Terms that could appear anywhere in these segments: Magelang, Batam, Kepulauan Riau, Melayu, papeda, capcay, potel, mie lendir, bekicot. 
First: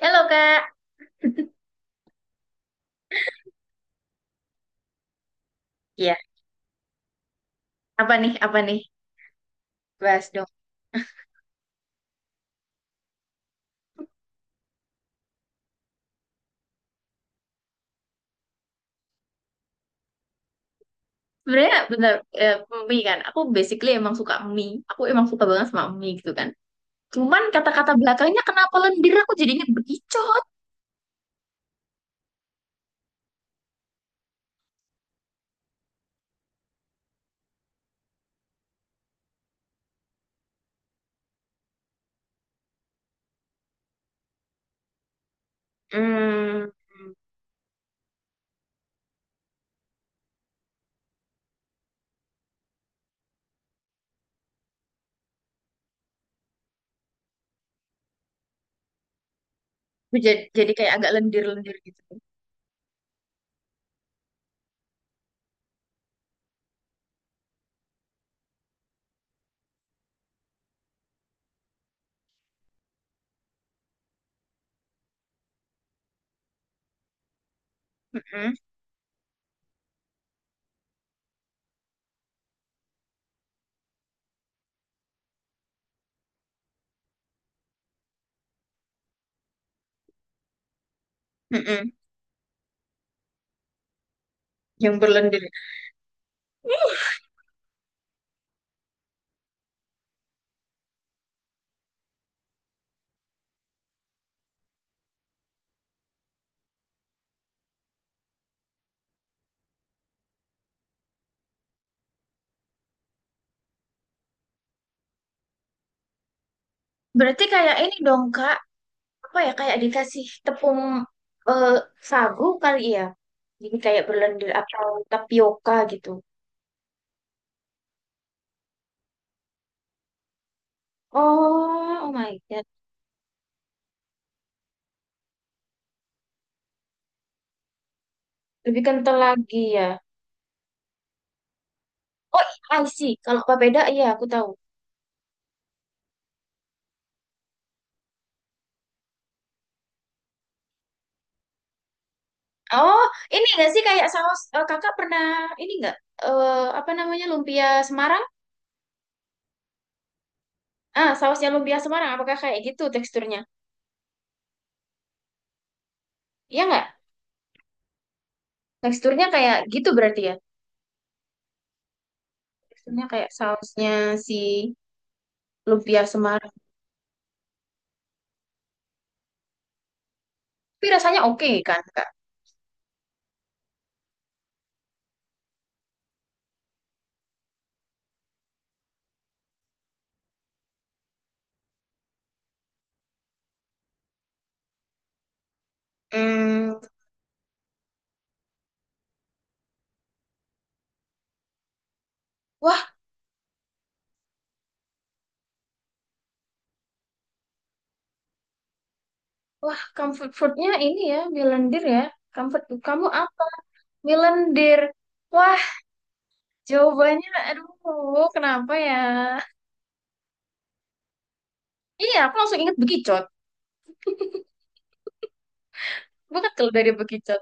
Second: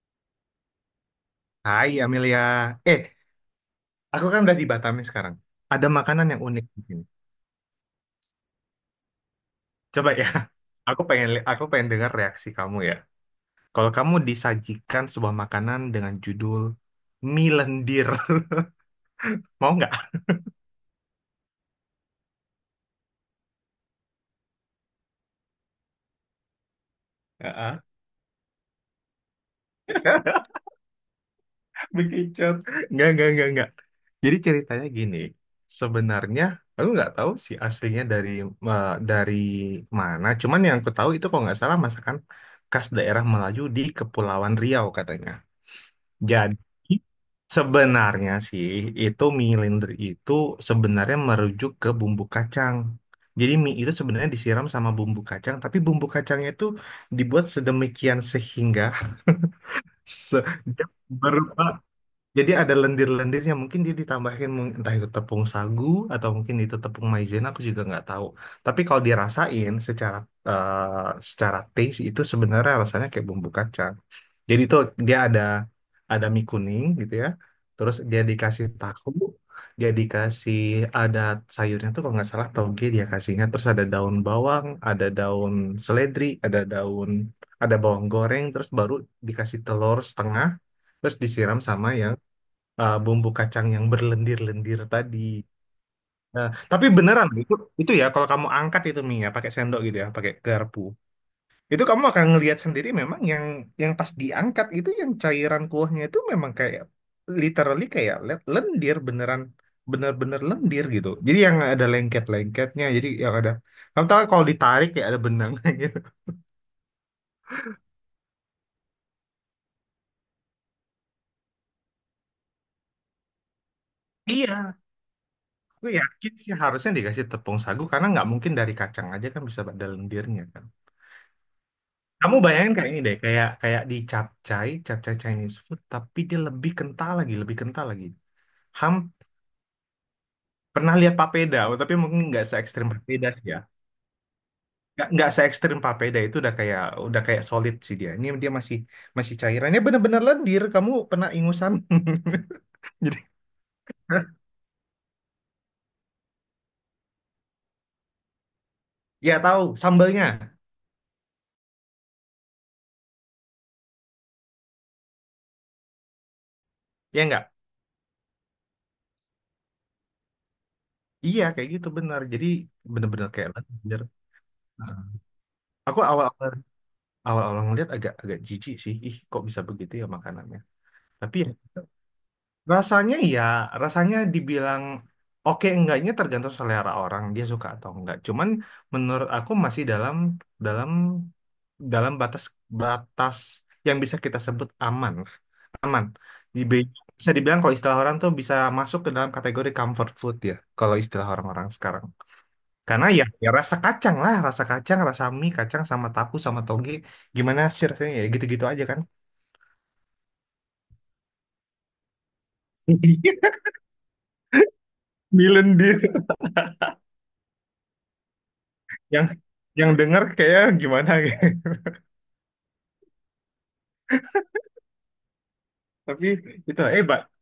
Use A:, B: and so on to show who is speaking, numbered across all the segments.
A: Halo Kak,
B: Hai Amelia. Eh, aku kan udah di Batam nih sekarang. Ada
A: ya,
B: makanan yang unik di sini.
A: apa nih
B: Coba ya.
A: bahas dong.
B: Aku pengen dengar reaksi kamu ya. Kalau kamu disajikan sebuah makanan dengan judul mie lendir, mau nggak?
A: Sebenarnya bener eh, mie kan, aku basically emang suka mie. Aku emang suka banget sama mie gitu kan. Cuman
B: Heeh.
A: kata-kata belakangnya kenapa lendir aku jadinya berkicau.
B: Bekicot. Nggak, nggak. Jadi ceritanya gini. Sebenarnya aku nggak tahu sih aslinya dari dari mana. Cuman yang aku tahu itu kalau nggak salah masakan khas daerah Melayu di Kepulauan Riau katanya. Jadi
A: Hmm,
B: sebenarnya sih itu mie lender itu sebenarnya merujuk ke bumbu kacang. Jadi mie itu sebenarnya disiram sama bumbu kacang, tapi bumbu kacangnya itu dibuat sedemikian sehingga se-
A: jadi kayak agak
B: berupa.
A: lendir-lendir gitu.
B: Jadi ada lendir-lendirnya, mungkin dia ditambahin entah itu tepung sagu atau mungkin itu tepung maizena, aku juga nggak tahu. Tapi kalau dirasain secara eh, secara taste itu sebenarnya rasanya kayak bumbu kacang. Jadi tuh dia ada mie kuning gitu ya. Terus dia
A: Mm-mm,
B: dikasih tahu, dia dikasih ada sayurnya tuh kalau nggak salah toge dia kasihnya. Terus ada daun bawang, ada daun seledri, ada bawang goreng. Terus baru dikasih telur setengah. Terus disiram sama
A: mm-mm,
B: yang bumbu kacang yang berlendir-lendir
A: yang
B: tadi.
A: berlendir.
B: Nah, tapi beneran itu ya kalau kamu angkat itu mie ya pakai sendok gitu ya, pakai garpu. Itu kamu akan ngelihat sendiri memang yang pas diangkat itu yang cairan kuahnya itu memang kayak literally kayak lendir beneran bener-bener lendir gitu. Jadi yang ada lengket-lengketnya, jadi yang ada kamu tahu kalau ditarik ya ada benangnya gitu.
A: Berarti kayak ini dong Kak, apa ya kayak dikasih tepung eh, sagu kali ya. Jadi kayak berlendir
B: Iya,
A: atau tapioka
B: gue
A: gitu.
B: yakin sih harusnya dikasih tepung sagu karena nggak mungkin dari kacang aja kan bisa ada lendirnya kan.
A: Oh, oh
B: Kamu
A: my God.
B: bayangin kayak ini deh, kayak kayak di capcay, capcay Chinese food, tapi dia lebih kental lagi, lebih kental lagi.
A: Lebih
B: Ham
A: kental lagi ya.
B: Pernah lihat papeda, oh, tapi mungkin nggak
A: Oh,
B: se
A: I
B: ekstrim
A: see.
B: papeda sih
A: Kalau
B: ya.
A: papeda, iya aku tahu.
B: Nggak se ekstrim Papeda itu udah kayak solid sih, dia ini dia masih masih cairannya bener-bener lendir, kamu pernah ingusan.
A: Oh,
B: Jadi
A: ini nggak sih kayak saus eh, kakak pernah ini nggak? eh apa namanya lumpia Semarang?
B: ya tahu sambelnya,
A: Ah, sausnya lumpia Semarang. Apakah kayak gitu teksturnya? Iya nggak?
B: ya nggak,
A: Teksturnya kayak gitu berarti ya.
B: iya kayak gitu bener, jadi
A: Teksturnya
B: bener-bener
A: kayak
B: kayak
A: sausnya
B: lendir.
A: si
B: Nah, aku
A: lumpia
B: awal
A: Semarang.
B: awal awal awal ngeliat agak agak jijik sih, ih kok bisa begitu ya makanannya,
A: Tapi rasanya
B: tapi ya.
A: oke kan, Kak?
B: Rasanya ya, rasanya dibilang oke enggaknya tergantung selera orang, dia suka atau enggak. Cuman menurut aku masih dalam dalam dalam batas batas yang bisa kita sebut aman. Aman.
A: Hmm,
B: Dibe- Bisa dibilang kalau istilah orang tuh bisa masuk ke dalam kategori comfort food ya, kalau istilah orang-orang sekarang.
A: wah,
B: Karena ya rasa kacang lah, rasa kacang, rasa mie, kacang sama tahu sama toge, gimana sih rasanya ya gitu-gitu aja kan.
A: wah, comfort foodnya ini ya, milendir ya. Comfort food kamu apa? Milendir. Wah,
B: Milendir.
A: jawabannya, aduh, kenapa ya?
B: yang yang denger kayak gimana gitu.
A: Iya, aku langsung inget bekicot.
B: Tapi
A: Gue kalau
B: itu
A: dari bekicot.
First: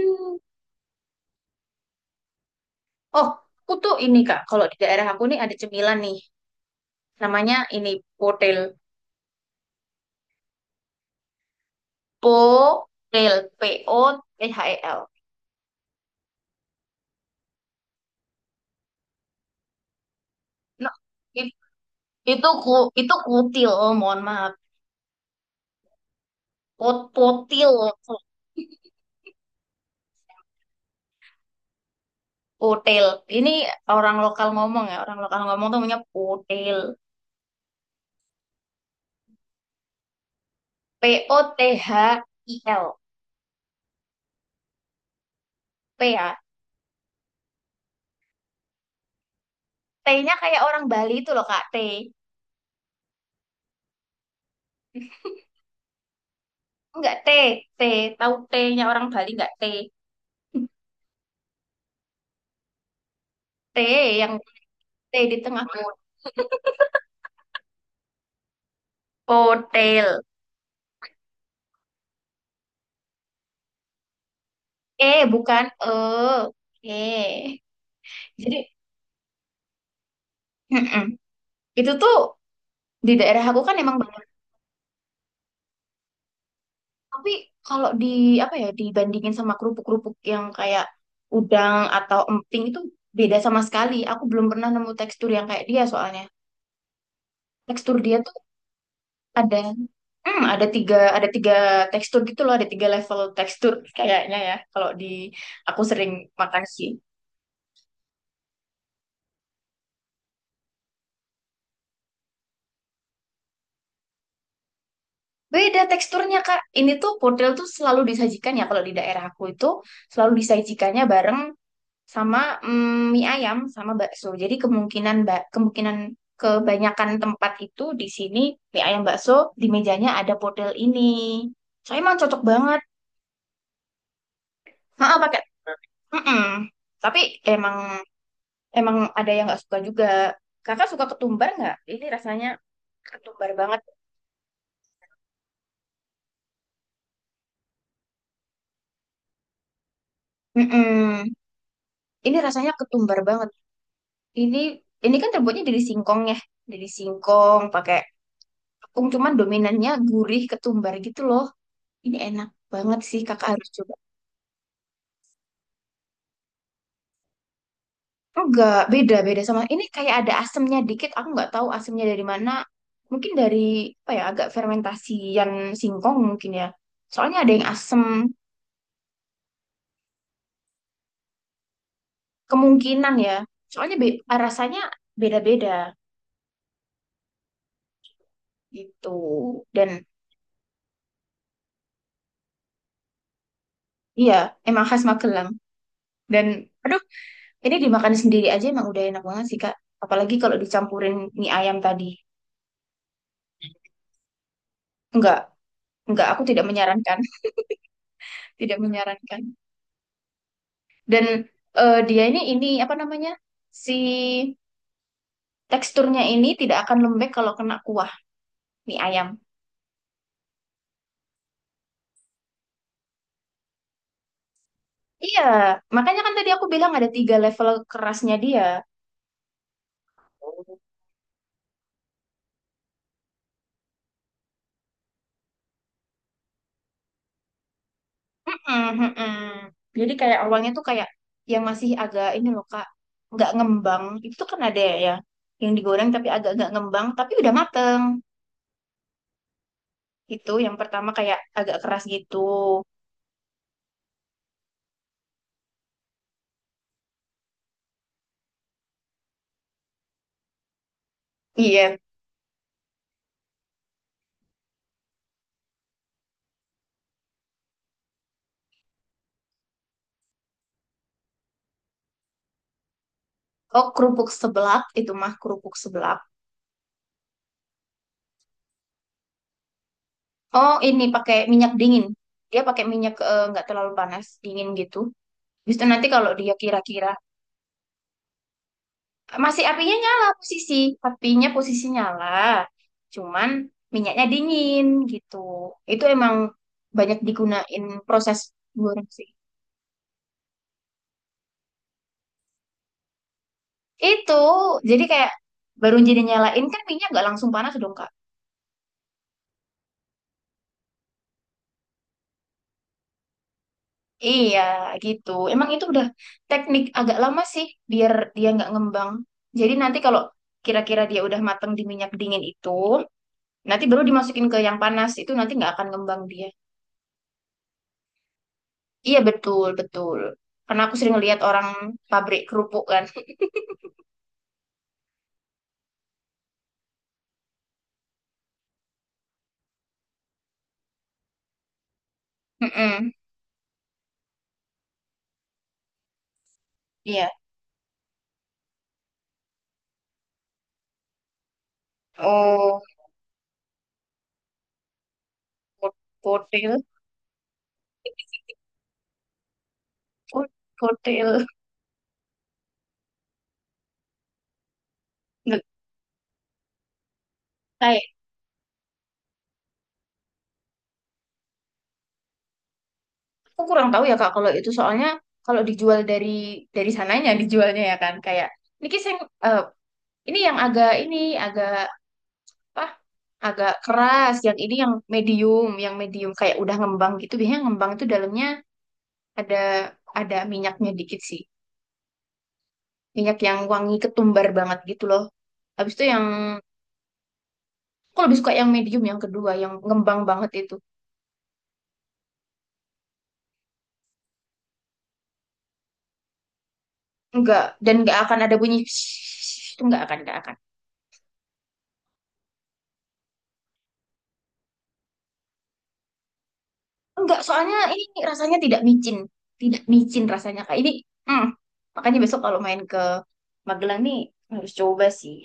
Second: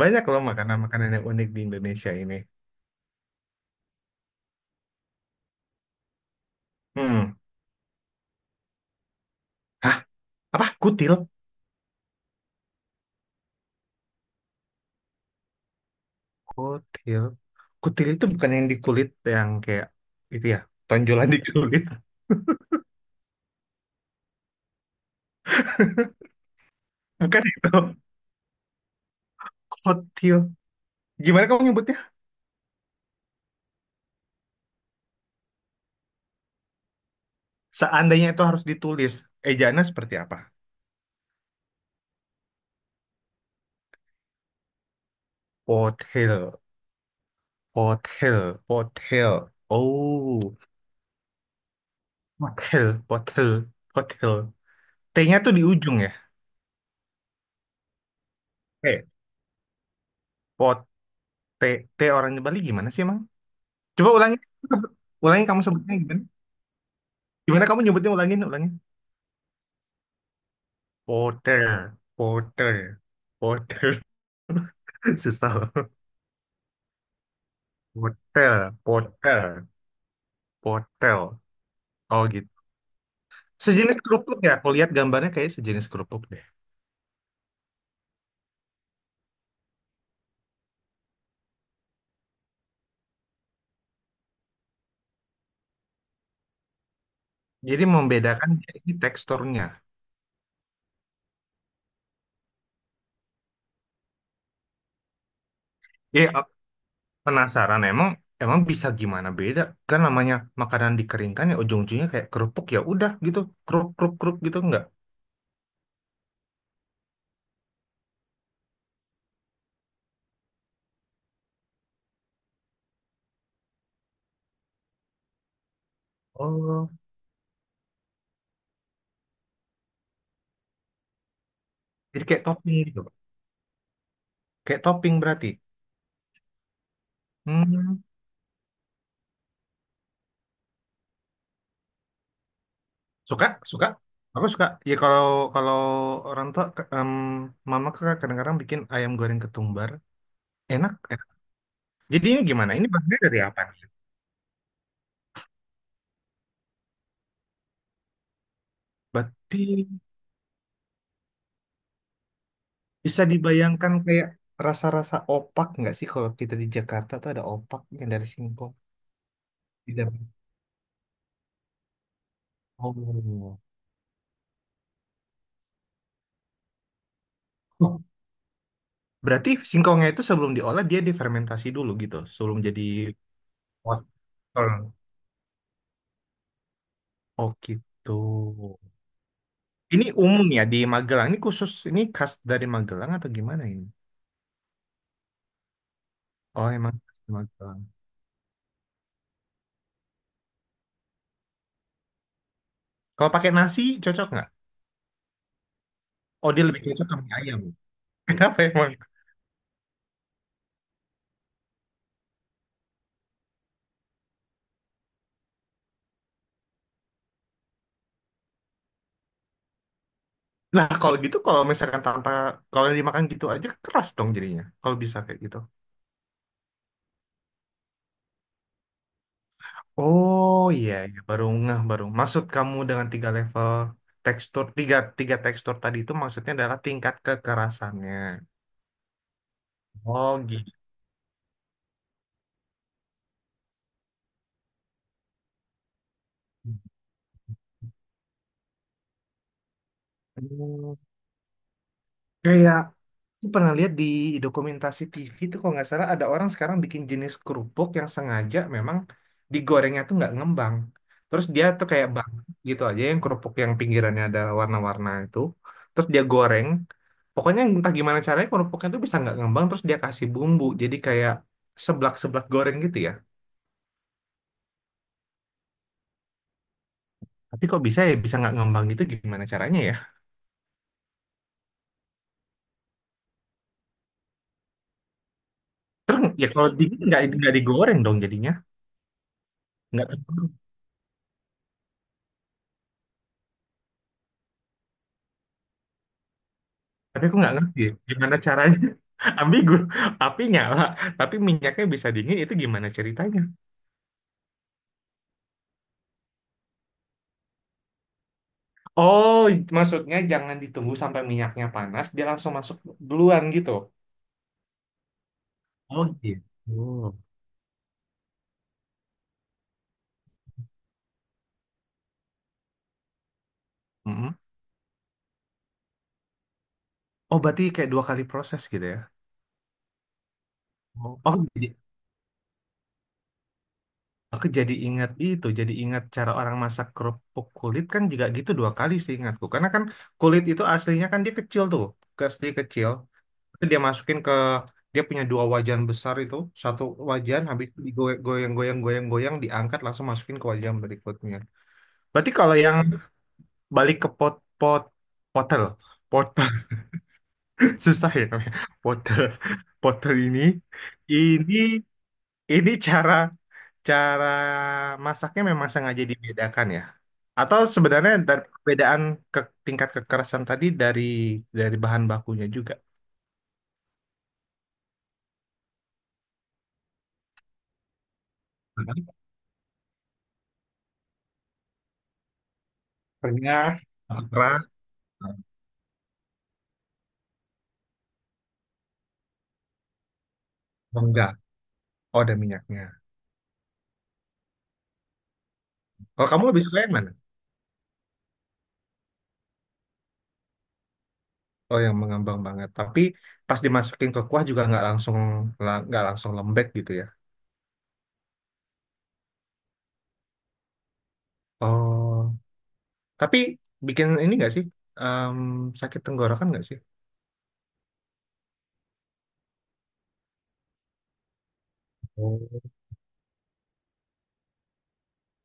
B: banyak loh makanan-makanan yang unik di Indonesia ini.
A: Oh, aku tuh ini Kak, kalau di daerah aku nih ada cemilan nih.
B: Hmm.
A: Namanya ini potel.
B: Hah, apa? Kutil?
A: Potel. POTHEL.
B: Kutil. Kutil itu bukan yang di kulit yang kayak itu ya,
A: Nah,
B: tonjolan di
A: it-
B: kulit.
A: itu ku itu kutil, oh, mohon maaf. Pot
B: Bukan itu.
A: potil.
B: Kutil. Gimana kamu nyebutnya?
A: Potel. Ini orang lokal ngomong ya, orang lokal ngomong tuh namanya potel.
B: Seandainya itu harus ditulis, ejaannya seperti apa?
A: POTHIL. P ya.
B: Pothil, pothil, pothil.
A: T-nya
B: Oh,
A: kayak orang Bali itu loh Kak, T.
B: pothil, pothil, pothil. T-nya tuh di ujung ya.
A: Enggak, T, T. Tahu T-nya orang Bali enggak, T.
B: Eh, T T orangnya Bali gimana sih emang?
A: T
B: Coba
A: yang
B: ulangi.
A: T di
B: Ulangi, kamu
A: tengah
B: sebutnya gimana? Gimana kamu nyebutnya, ulangin, ulangin.
A: hotel.
B: Porter, porter, porter.
A: Eh, bukan E.
B: Susah.
A: Oke. Jadi,
B: Porter, porter,
A: mm-mm.
B: porter.
A: Itu tuh
B: Oh gitu.
A: di daerah aku kan emang
B: Sejenis
A: banyak.
B: kerupuk ya. Aku lihat gambarnya kayak sejenis kerupuk deh.
A: Tapi kalau di apa ya dibandingin sama kerupuk-kerupuk yang kayak udang atau emping itu beda sama sekali. Aku belum pernah nemu tekstur yang kayak dia soalnya.
B: Jadi
A: Tekstur dia tuh
B: membedakan ini
A: ada
B: teksturnya.
A: hmm, ada tiga tekstur gitu loh, ada tiga level tekstur kayaknya ya kalau di aku sering
B: Ya
A: makan sih.
B: penasaran emang emang bisa gimana beda? Kan namanya makanan dikeringkan ya ujung-ujungnya kayak kerupuk ya udah gitu. Kerup kerup kerup gitu enggak?
A: Beda teksturnya, Kak. Ini tuh pudel tuh selalu disajikan ya kalau di daerah aku itu selalu disajikannya bareng sama mm, mie ayam sama bakso. Jadi kemungkinan mbak kemungkinan
B: Oh,
A: kebanyakan tempat itu di sini mie ayam bakso di mejanya ada pudel ini. Soalnya emang
B: jadi
A: cocok
B: kayak topping
A: banget.
B: gitu. Kayak topping
A: Heeh, pakai.
B: berarti.
A: Mm-mm. Tapi
B: Hmm.
A: emang emang ada yang nggak suka juga. Kakak suka ketumbar nggak? Ini rasanya
B: Suka?
A: ketumbar banget.
B: Suka? Aku suka. Ya kalau kalau orang tua mama kakak kadang-kadang bikin ayam goreng ketumbar. Enak, enak.
A: Mm-mm.
B: Jadi
A: Ini
B: ini
A: rasanya
B: gimana? Ini bahannya
A: ketumbar
B: dari
A: banget.
B: apa nih?
A: Ini ini kan terbuatnya dari singkong ya, dari singkong pakai tepung cuman
B: Berarti
A: dominannya gurih ketumbar gitu loh. Ini enak banget sih
B: bisa
A: kakak harus
B: dibayangkan
A: coba.
B: kayak rasa-rasa opak nggak sih, kalau kita di Jakarta tuh ada opak yang dari singkong.
A: Enggak, beda beda sama ini
B: Tidak.
A: kayak ada asemnya dikit. Aku nggak tahu asemnya dari mana. Mungkin
B: Oh.
A: dari apa ya agak fermentasian singkong mungkin ya. Soalnya ada yang asem
B: Oh, berarti singkongnya itu sebelum diolah dia difermentasi dulu gitu, sebelum jadi
A: kemungkinan ya. Soalnya be- rasanya
B: wortel.
A: beda-beda
B: Oh gitu.
A: gitu. Dan
B: Ini umum ya di Magelang. Ini khusus, ini khas dari Magelang atau gimana ini?
A: iya emang khas Magelang. Dan
B: Oh, emang
A: aduh
B: khas dari
A: ini
B: Magelang.
A: dimakan sendiri aja emang udah enak banget sih, Kak. Apalagi kalau dicampurin mie ayam tadi.
B: Kalau pakai nasi cocok nggak?
A: Enggak, enggak, aku
B: Oh, dia
A: tidak
B: lebih cocok
A: menyarankan,
B: sama ayam. Kenapa
A: tidak
B: emang?
A: menyarankan. Dan dia ini apa namanya? Si teksturnya ini tidak akan lembek kalau kena kuah mie ayam.
B: Nah, kalau gitu kalau misalkan tanpa, kalau dimakan gitu aja keras dong jadinya. Kalau bisa kayak
A: Iya,
B: gitu.
A: makanya kan tadi aku bilang ada tiga level kerasnya dia.
B: Oh
A: Oh.
B: iya, iya. Baru ngeh baru. Maksud kamu dengan tiga level tekstur, tiga tiga tekstur tadi itu maksudnya adalah tingkat kekerasannya.
A: Mm-mm, mm-mm. Jadi
B: Oh
A: kayak awalnya
B: gitu.
A: tuh kayak yang masih agak ini loh Kak, nggak ngembang. Itu tuh kan ada ya yang digoreng tapi agak nggak ngembang, tapi udah mateng. Itu yang
B: Hmm,
A: pertama kayak agak keras gitu.
B: Kayak Aku pernah lihat di dokumentasi TV itu, kalau nggak salah ada orang sekarang bikin jenis kerupuk yang sengaja memang digorengnya tuh nggak ngembang. Terus dia tuh
A: Iya.
B: kayak bang gitu aja, yang kerupuk yang pinggirannya ada warna-warna itu. Terus dia goreng. Pokoknya entah gimana caranya kerupuknya tuh bisa nggak ngembang, terus dia kasih bumbu. Jadi kayak seblak-seblak goreng gitu ya.
A: Oh, kerupuk seblak itu mah kerupuk seblak.
B: Tapi kok bisa ya bisa nggak ngembang gitu, gimana caranya ya?
A: Oh, ini pakai minyak dingin. Dia pakai minyak nggak terlalu panas, dingin gitu. Habis itu nanti
B: Terus
A: kalau
B: ya
A: dia
B: kalau dingin
A: kira-kira
B: nggak digoreng dong jadinya.
A: masih apinya
B: Nggak,
A: nyala posisi, apinya posisi nyala. Cuman minyaknya dingin gitu. Itu emang banyak
B: tapi aku nggak ngerti
A: digunain
B: ya, gimana
A: proses
B: caranya.
A: goreng sih.
B: Ambigu, api nyala tapi minyaknya bisa dingin, itu gimana ceritanya.
A: Itu jadi kayak baru jadi nyalain kan minyak nggak langsung panas dong, Kak.
B: Oh, maksudnya jangan ditunggu sampai minyaknya panas, dia langsung masuk duluan gitu.
A: Iya, gitu. Emang itu udah
B: Oh
A: teknik agak
B: gitu.
A: lama sih, biar dia nggak ngembang. Jadi nanti kalau kira-kira dia udah mateng di minyak dingin itu, nanti baru
B: Mm-mm.
A: dimasukin ke yang panas, itu nanti nggak akan ngembang dia.
B: Oh berarti kayak dua kali proses gitu ya.
A: Iya, betul, betul. Karena aku sering
B: Oh,
A: lihat
B: jadi
A: orang pabrik kerupuk kan.
B: aku jadi ingat itu, jadi ingat cara orang masak kerupuk kulit kan juga gitu, dua kali sih ingatku, karena kan kulit itu aslinya kan dia kecil tuh, asli kecil.
A: Mm-mm,
B: Itu dia masukin ke, dia punya dua wajan besar itu, satu
A: iya.
B: wajan habis itu digoyang goyang goyang goyang diangkat langsung masukin ke wajan berikutnya. Berarti kalau yang
A: Oh,
B: balik ke pot pot potel
A: ko-
B: pot.
A: kotil.
B: Susah ya namanya, potel potel ini,
A: Ko- kotil.
B: ini ini cara cara masaknya
A: Nggak-
B: memang sengaja dibedakan ya, atau
A: kayak,
B: sebenarnya dari perbedaan ke tingkat kekerasan tadi, dari bahan bakunya juga.
A: aku kurang tahu ya, Kak, kalau itu soalnya kalau dijual dari sananya, dijualnya ya kan. Kayak, Niki
B: Bahan
A: sing ini yang agak ini agak apa?
B: bakunya
A: Agak keras. Yang
B: keras.
A: ini yang medium kayak udah ngembang gitu. Biasanya ngembang itu dalamnya ada minyaknya dikit sih.
B: Oh, ada minyaknya.
A: Minyak yang wangi ketumbar banget gitu loh. Habis itu yang
B: Kalau kamu lebih suka yang mana?
A: aku lebih suka yang medium yang kedua, yang ngembang banget itu.
B: Oh, yang mengembang banget. Tapi pas dimasukin ke kuah juga nggak langsung nggak langsung lembek gitu ya.
A: Enggak dan enggak akan ada bunyi itu enggak akan enggak akan.
B: Oh, tapi bikin ini nggak sih? Em, sakit tenggorokan nggak sih?
A: Enggak, soalnya ini rasanya tidak micin. Tidak micin rasanya kayak ini. Hmm. Makanya besok kalau
B: Oh.
A: main ke Magelang nih harus coba sih.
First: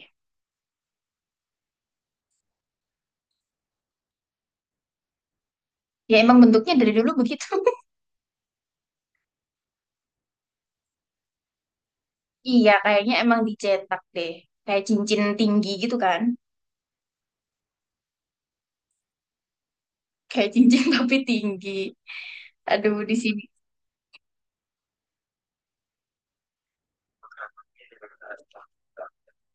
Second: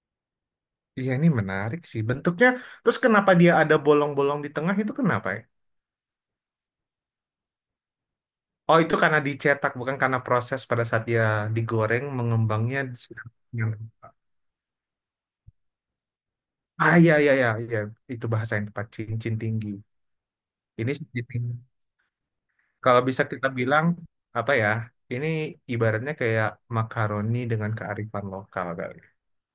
B: Iya, ini menarik sih bentuknya. Terus kenapa dia ada bolong-bolong di tengah itu, kenapa ya?
A: Ya emang bentuknya dari dulu begitu.
B: Oh, itu karena dicetak, bukan karena proses pada saat dia digoreng
A: Iya,
B: mengembangnya.
A: kayaknya emang dicetak deh. Kayak cincin tinggi gitu kan.
B: Ah, iya, iya, iya, iya. Itu bahasa yang tepat, cincin tinggi.
A: Kayak cincin
B: Ini
A: tapi
B: cincin tinggi.
A: tinggi. Aduh,
B: Kalau
A: di
B: bisa
A: sini.
B: kita bilang apa ya? Ini ibaratnya kayak makaroni dengan kearifan lokal kali.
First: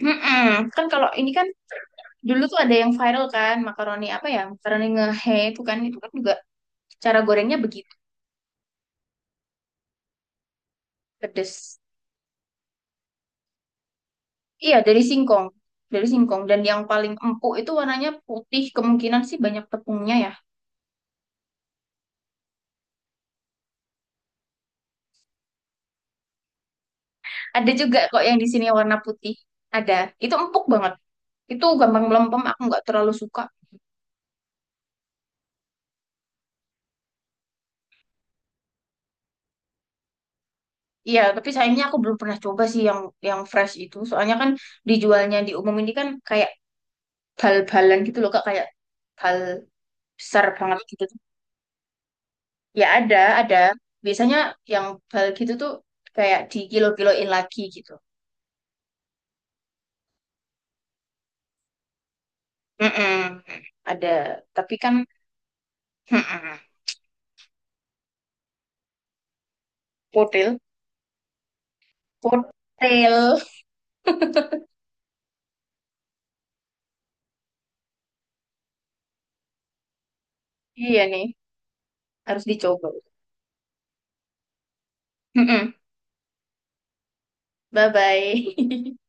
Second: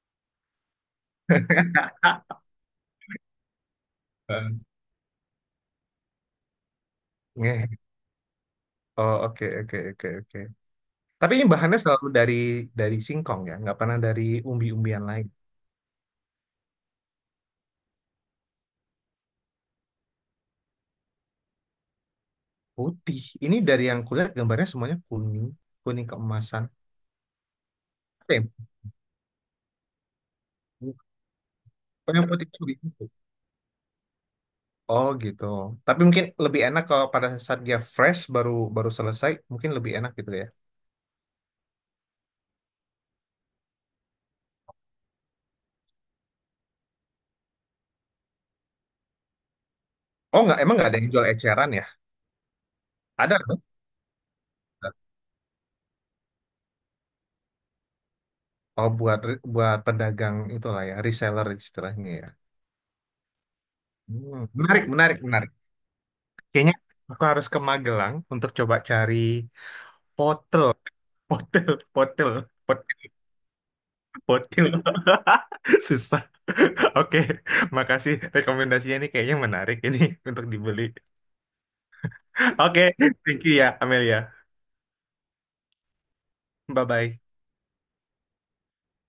A: Mm-mm. Kan kalau ini kan
B: Ah.
A: dulu tuh ada yang viral kan, makaroni apa ya? Makaroni ngehe itu kan juga cara gorengnya
B: Ngeh.
A: begitu
B: Oh, oke, oke, oke, oke. Tapi ini bahannya
A: pedes.
B: selalu dari singkong ya, nggak pernah dari
A: Iya, dari
B: umbi-umbian lain.
A: singkong. Dari singkong. Dan yang paling empuk itu warnanya putih. Kemungkinan sih banyak tepungnya ya.
B: Putih. Ini dari yang kulihat gambarnya semuanya kuning, kuning keemasan.
A: Ada juga kok
B: Apa
A: yang
B: ya?
A: di sini warna putih. Ada. Itu empuk banget. Itu gampang
B: Oh, yang
A: melempem,
B: putih itu
A: aku nggak
B: gitu.
A: terlalu suka.
B: Oh gitu. Tapi mungkin lebih enak kalau pada saat dia fresh, baru baru selesai, mungkin lebih enak gitu ya.
A: Iya, tapi sayangnya aku belum pernah coba sih yang fresh itu. Soalnya kan dijualnya di umum ini kan kayak bal-balan gitu loh, Kak, kayak bal
B: Oh
A: besar
B: nggak, emang
A: banget
B: nggak ada
A: gitu.
B: yang jual eceran ya?
A: Ya
B: Ada,
A: ada, ada.
B: kan?
A: Biasanya yang bal gitu tuh kayak di kilo-kiloin lagi gitu.
B: Oh, buat buat pedagang itulah ya, reseller istilahnya ya.
A: Mm-mm. Ada,
B: Hmm,
A: tapi
B: menarik,
A: kan
B: menarik, menarik.
A: mm-mm.
B: Kayaknya aku harus ke Magelang untuk coba cari
A: Potel,
B: potel, potel, potel,
A: potel.
B: potel, potel. Susah. Oke, makasih rekomendasinya, ini kayaknya menarik ini untuk dibeli.
A: Iya nih, harus dicoba.
B: Oke, thank you ya, Amelia.
A: Mm-mm.
B: Bye-bye.
A: Bye-bye.